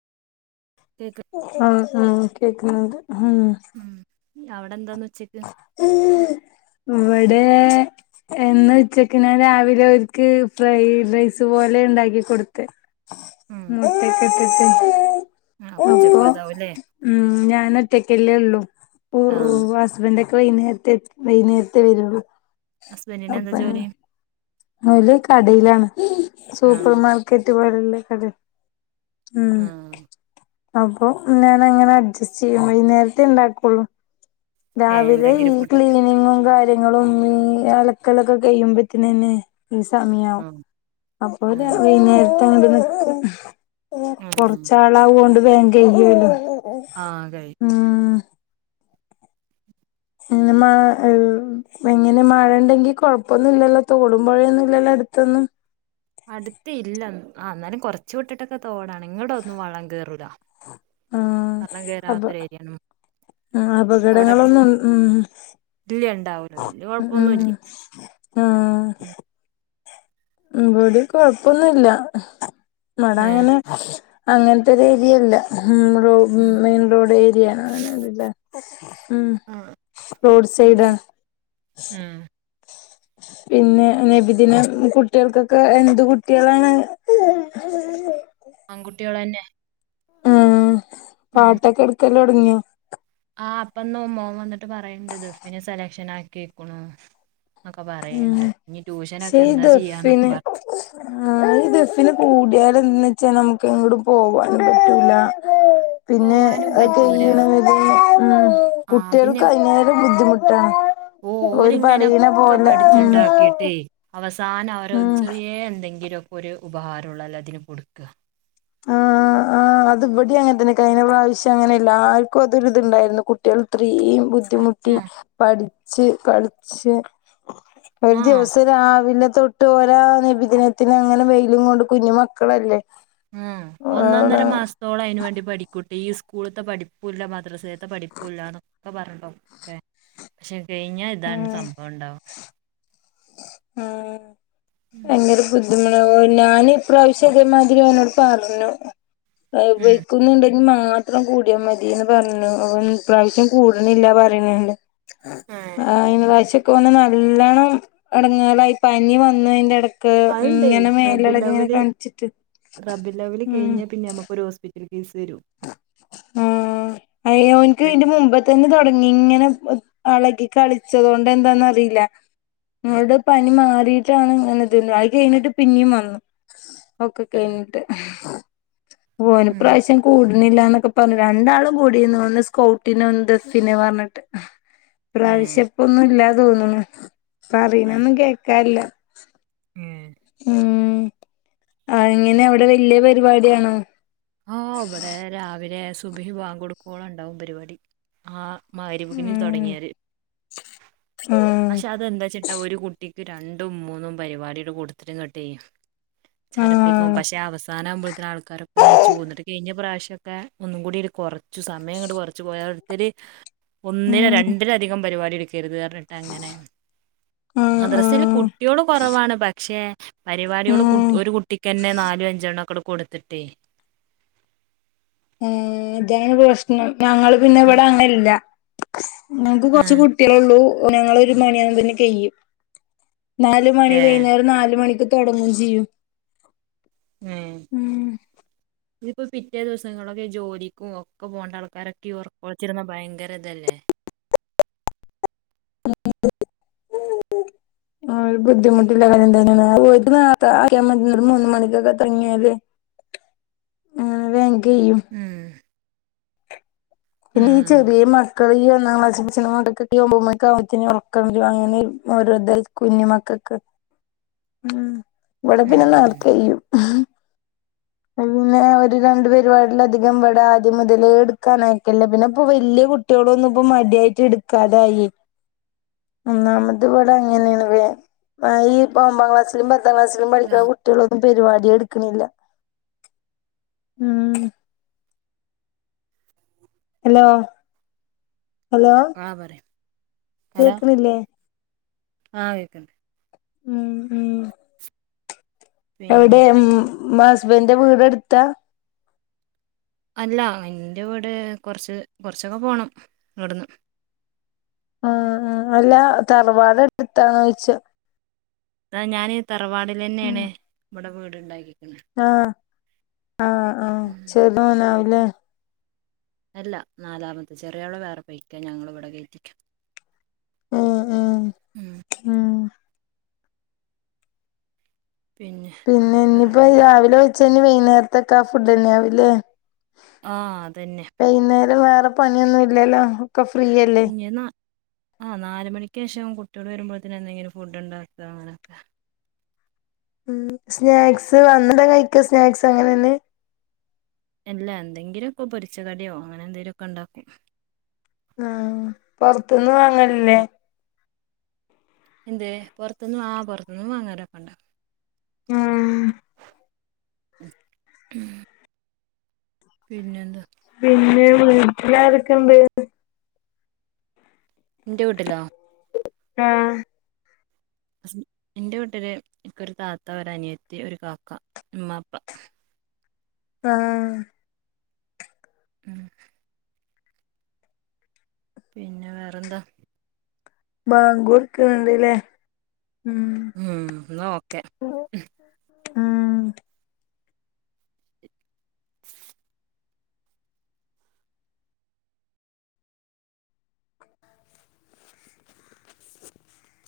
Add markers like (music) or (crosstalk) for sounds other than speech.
Cake ആ ആ കേക്കുന്നുണ്ട് ഉം ഉം അവിടെ എന്താന്ന് വ (inaudible) ഇവിടെ എന്ന ഉച്ചക്ക് നാ രാവിലെവർക്ക് ഫ്രൈ റൈസ് പോലെ ഉണ്ടാക്കി കൊടുത്ത് ഉം (inaudible) മുട്ടേ ക്ക്ട്ട് (inaudible) അപ്പൊ ഉച്ചക്കും അതാവുംല്ലേ ഉം ഞാൻ ഒറ്റക്കല്ലേ ഉള്ളു ആഹ് (unintelligible) ഇതൊക്കെ വൈകുന്നേരത്തെ വൈകുന്നേരത്തെ വരുള്ളൂ ഹസ്ബൻറിന് എന്താ അപ്പ ജോലി ഓല് കടീലാണ് സൂപ്പർ ആഹ് മാർക്കറ്റ് പൊലെയുള്ള കട ഉം ആഹ് (unintelligible) അപ്പൊ ഞാനങ്ങനെ അഡ്ജസ്റ്റ് ചെയ്യും. വൈന്നേരത്തെ ഇണ്ടാക്കുള്ളു ഏഹ് രാവിലെ എന്തെങ്കിലും ഈ ഫുഡൊക്കെ ക്ലീനിങ്ങും കാര്യങ്ങളും ഈ അലക്കലൊക്കെ കഴിയുമ്പത്തന് ന്നെ ഈ സമയാവും ആഹ് അപ്പോല് ആഹ് (inaudible) വൈന്നേര (unintelligible) ആഹ് കൊറച്ചാളാവോണ്ട് വേം കയ്യല്ലോ ആഹ കൈയും (unintelligible) പിന്നെ എങ്ങനെ മഴ ഉണ്ടെങ്കി കൊഴപ്പൊന്നുംല്ലല്ലോ തോടുമ്പോഴേൊന്നുംല്ലല്ലോ അടുത്തന്നും അടുത്ത ഇല്ല ആ എന്നാലും കൊർച്ച് വിട്ടിട്ടൊക്കെ തോടാണ്. ഇങ്ങട്ടൊന്നും വള്ളം കേറൂല ള്ളം കേറാത്തൊരു ഏരിയാണ് ആ അവിടൊക്കെ അപകടങ്ങളൊന്നും ഉം ഉം ഇല്ല ഉണ്ടാവൂല ഉ വല്യ കൊഴപ്പൊന്നുല്ല ഉ ആഹ് ബ്ബടെ കൊഴപ്പൊന്നുല്ല ഏഹ് ബടങ്ങനെ അങ്ങനത്തെ രീതിയല്ല ഉം മെയിൻ റോഡ് ഏരിയാണ് അങ്ങനെയന്നൂല ഉം ആഹ് റോഡ് സൈഡ ഉം (inaudible) ഉം പിന്നെ നബിദിന കുട്ട കുട്ട്യൾക്കൊക്കെ എന്ത് കുട്ടിയാളാണ്. ആൺകുട്ടികൾന്നെ ഉം പാട്ടൊക്കെ എടുക്കലോൽടങ്ങിയാ ആ അപ്പൊന്ന് മോൻ വന്നിട്ട് പറയണ്ട് ദുഫെ സെലക്ഷൻ ആക്കീക്കേണു ശേ ചെയ്യാന്നൊക്കെ ദഫിന് പറ ആ ദഫിന് കൂട്യാ എന്ത വെച്ചാ നമുക്ക് എങ്ങോട്ടും (inaudible) പോവാൻ പറ്റൂല പിന്നെ പോവാനും അതൊ പറ്റൂല ക്കയ്യണ വരെ ആ പിന്നെ കുട്ട്യൾക്ക് അയ്ലേറ ബുദ്ധിമുട്ടാണ്. ഓരു പറീണ ഓരിങ്ങനൊക്കെ പോലെ ഉം പഠിച്ചുണ്ടാക്കിട്ടേ അവസാനം അവരോ ഉം ചെറിയ എന്തെങ്കിലും ഒരു ഉപഹാരം ഉള്ളോ അതിന് കൊടുക്കുക. ആ ആ അത് ഇവെടി അങ്ങൻതന്നെ കയ്ഞ്ഞറാവശ്യം അങ്ങനെയല്ലാർക്കും അതൊരിത്ണ്ടായിരുന്നു കുട്ടികൾ ഇത്രേ ത്രയും ബുദ്ധിമുട്ടി പഠിച്ച് കള്ളിച്ചേ ഒരു ആ ആ ദിവസം രാവിലെ തൊട്ട് പോരാ നബിദിനത്തിന് അങ്ങനെ വെയിലും കൊണ്ട് കുഞ്ഞുമക്ക മക്കളല്ലേ ഉ ഒന്നൊന്നര അവള് മാസത്തോളം അതിന് വേണ്ടി പഠിക്കൂട്ടും ഈ സ്കൂളത്തെ പഠിപ്പൂല്ല മദ്രസയത്തെ പഠിപ്പൂല്ലന്നൊക്കെ പറഞ്ഞോ (unintelligible) പക്ഷെ കഴിഞ്ഞാ ഉം ഇതാണ് സംഭവം ഇണ്ടാവും ആഹ് (unintelligible) (unintelligible) ഞാന് ഇപ്രാവശ്യം അതേമാതിരി അവനോട് പറഞ്ഞു ഉം പയോഗിക്കുന്നുണ്ട ഞ് മാത്രം കൂടിയാൽ മതിന്ന് പറഞ്ണ് അവ ഇപ്രാവശ്യം കൂടണില്ല പറയണണ്ട് ആഹ് ന പ്രാവ്ച ക്കെ വന്ന്ണ് നല്ലണ്ണം ഇടങ്ങലായി പനി വന്നു അയ്ന്റെ ഇട ക്കെ അതുണ്ടേ ഇങ്ങനെ മേലളക്കി ഇങ്ങനെ റബിലവല് കാണിച്ചിട്ട് റബിലവല് ഉം കഴിഞ്ഞാൽ പിന്നെ (unintelligible) ആഹ് അയോൻക്ക് ഇന്റെ മുമ്പ് തന്നെ തുടങ് നിങ്ങനെ അളകി കളിച്ചതൊണ്ട് എന്താന്നറിയില്ല ങ്ങളുടെ പനി മാറിട്ടാണ് ഇങ്ങനെത് അയി കഴിഞ്ഞിട്ട് പിന്നെയും വന്നു അഓക്കെ കഴിഞ്ഞിട്ട് പോഓന് ഉം പ്രാവശ്യം കുടുന്നില്ലന്നൊക്കെ പറഞ്ഞു രണ്ടാളും കൂടീന്നു ഒന്ന് സ്കൗട്ടിനുണ്ട് പിന്നെ പർഞ്ട്ട് ഏഹ് പ്രാവശ്യപ്പൊന്നും ഇല്ലാ തോന്നണ ഏഹ് പറീണന്നും കേക്കാല്ല ഏഹ് ഉം ആഹ് ഇങ്ങനെ അവിടെ വല്യ പരിപാടിയാണോ ആഹ് ഇവിടെ രാവിലെ സുബഹ് വാൻ കൊടുക്കോള ണ്ടാവും പരിപാടി ആഹ് മഹ്രിപിന് ഉം തുടങ്ങിയാല് ആഹ് പക്ഷെ അതന്താച്ചിട്ടാ ഒരു കുട്ടി ഇ രണ്ടും മൂന്നും പരിപാടിടെ കൂട്‌തില് ങ്ങട്ടേ ചടപ്പിക്കും ആഹ് പക്ഷെ അവസാനാവു മ്പൊതിന് ആൾക്കാരോ ക്കെ നീച്ചു പോന്നിട്ട് കഴിഞ്ഞ പ്രാവശ്യം ഒക്കെ ഒന്നും കൂടി ഒരു കുറച്ചു സമയ ങ്ങട്‌ കുറച്ച് പോയാടുത്തരു ഒന്നില് ഉം രണ്ടിലധികം പരിപാടി എടുക് കരുത് അർഞ്ഞിട്ട് അങ്ങനെ ആഹ് മദ്രസൽ ആഹ് കുട്ടിയോള് കുറവാണ് പക്ഷേ പരിപാടിയൊള് കുട്ട് ആഹ് ഒരു കുട്ടിക്ക്ന്നെ നാലും അഞ്ച്ണംഅങ്ങ്ട് കൊടുത്തിട്ടേ- മ്ഹ് ഇതേണ് പ്രശ്നം ഞങ്ങള് പിന്നെ ആഹ് ഇവിടെ അങ്ങൻല്ല- ഞങ്ങക്ക് കൊറച്ച് ഏഹ് കുട്ടികളേള്ളൂ ഞങ്ങള് ഒരു മണിയാമ്പ്ന്നെ കഴ്യും- നാല് മണി വൈകുന്നേരം നാല് മണിക്ക് തൊടങ്ങും ചെയ്യും- ഏഹ് ഉം ഇതിപ്പോ പിറ്റേ ദിവസങ്ങളൊക്കെ ജോലിക്കും ഒക്കെ പോകണ്ട ആൾക്കാരൊക്കെ ഉർക്ക വിച്ചിരുന്ന ഭയങ്കര ഇതല്ലേ (unintelligible) ആഹ് ബുദ്ധിമുട്ടില്ല മൂന്ന് മണിക്കൊക്കെ (unintelligible) തങ്ങിയാല്- മ്ഹ് കെയ്യും - പിന്നെ ഈ ചെറിയ മക്കള്ല്- (unintelligible) കുഞ്ഞ് മക്കെക്ക്- ഉം ഇവിടെ പിന്നെ ഉം നേർത്തെയ്യും- ഇപ്പപിന്നെ ഒരു രണ്ടു പരിപാടിലധികം ഇവിടെ ആദ്യം മുതലേ എടുക്കാനാക്കില്ല പിന്നെ ഇപ്പൊ വല്യ- കുട്ടികളൊ ഒന്നും ഇപ്പോ മടിയായിട്ട് എടുക്കാതായി- ഒന്നാമത് ഇവിടെ അങ്ങനെയാണ് (unintelligible) ഈ ഒമ്പാം ക്ലാസ്സില് - ദെവസവും അതാ വരുന്ന കുട്ടികളൊന്നും പരിപാടി എടുക്കണില്ല- മ്ഹ് - ഹലോ ഹലോ ആ പറയും കേക്കണില്ലേ? ആഹ് കേക്കണ്ട്- മ് ഹ്- എവിടെ പിന്നെ ഉംമാ ഹസ്ബൻന്റെ വീടെടുത്താ- അല്ല എൻ്റ വീട് കൊറച്ച് കൊറച്ചൊക്കെ പോണം ഇവിടുന്ന്- ആഹ് ആഹ് അല്ലാ തറവാടടുത്തിട്ടാന്ന് ചോയിച്ചാ- ഇതാ ഞാന് തറവാടിലെന്നെണ് ഇവടെ വീട്ണ്ടാക്കി- ആഹ്, ആഹ് ആഹ്, ക്ഷീണം ഉണ്ടാവില്ലേ - അല്ല നാലാമത്തെ ചെറിയാള് വേറെപൊയ്ക്ക ഞങ്ങള് ഇവിടെ വെയ്പികും - ആഹ് ആഹ് ഉം പിന്നെ ഇനിപ്പോ വേറെന്താ രാവിലെ വെച്ചന്നെ വൈന്നേരത്തെക് ആ ഫുഡ്ന്നെ ആവുല്ലേ ആഹ് അതന്നെ അപ്പൊ പണിഒന്നും ഇല്ലല്ലോ ഒക്കെ ഫ്രീയല്ലേ ആഹ് നാല് മണിക്ക്ഷാവും കുട്ട്യോള് വരുമ്പോഴത്തിന് എന്തെങ്കിലും ഫുഡ്ണ്ടാക അങ്ങനെ മ്മ് സ്നാക്സ് വന്നിട കഴിക്ക സ്നാക്സ് അങ്ങനന്നെ ഇല്ല എന്തെങ്കിലുക്കെ പൊരിച്ച കടിയോ അങ്ങനെ എന്തെങ്കിലുഓക്കെ ഒണ്ടാക്കും ആഹ് പൊറത്ത്ന്ന് വാങ്ങലില്ലേ എന്തേ പുറത്തുന്നു ആഹ് വാങ്ങാരൊക്കെണ്ട് ഉം പിന്നെന്താ പിന്നെ വീട്ടിലാരൊക്കെണ്ട് വേറെ എന്റെ വീട്ടിലോ ആഹ് ഹസ് എന്റെ വീട്ടില് ഇനിക്ക് ഒരു താത്ത, ഒരു അനിയത്തി, ഒരു കാക്ക, ഉമ്മാ, ഉപ്പാ. ആഹ് ഉം പിന്നെ വേറെന്താ ബാങ്കോട്ക്ണണ്ട്ലേ ഉം എന്നാ ഓകെ ഉം ആഹ്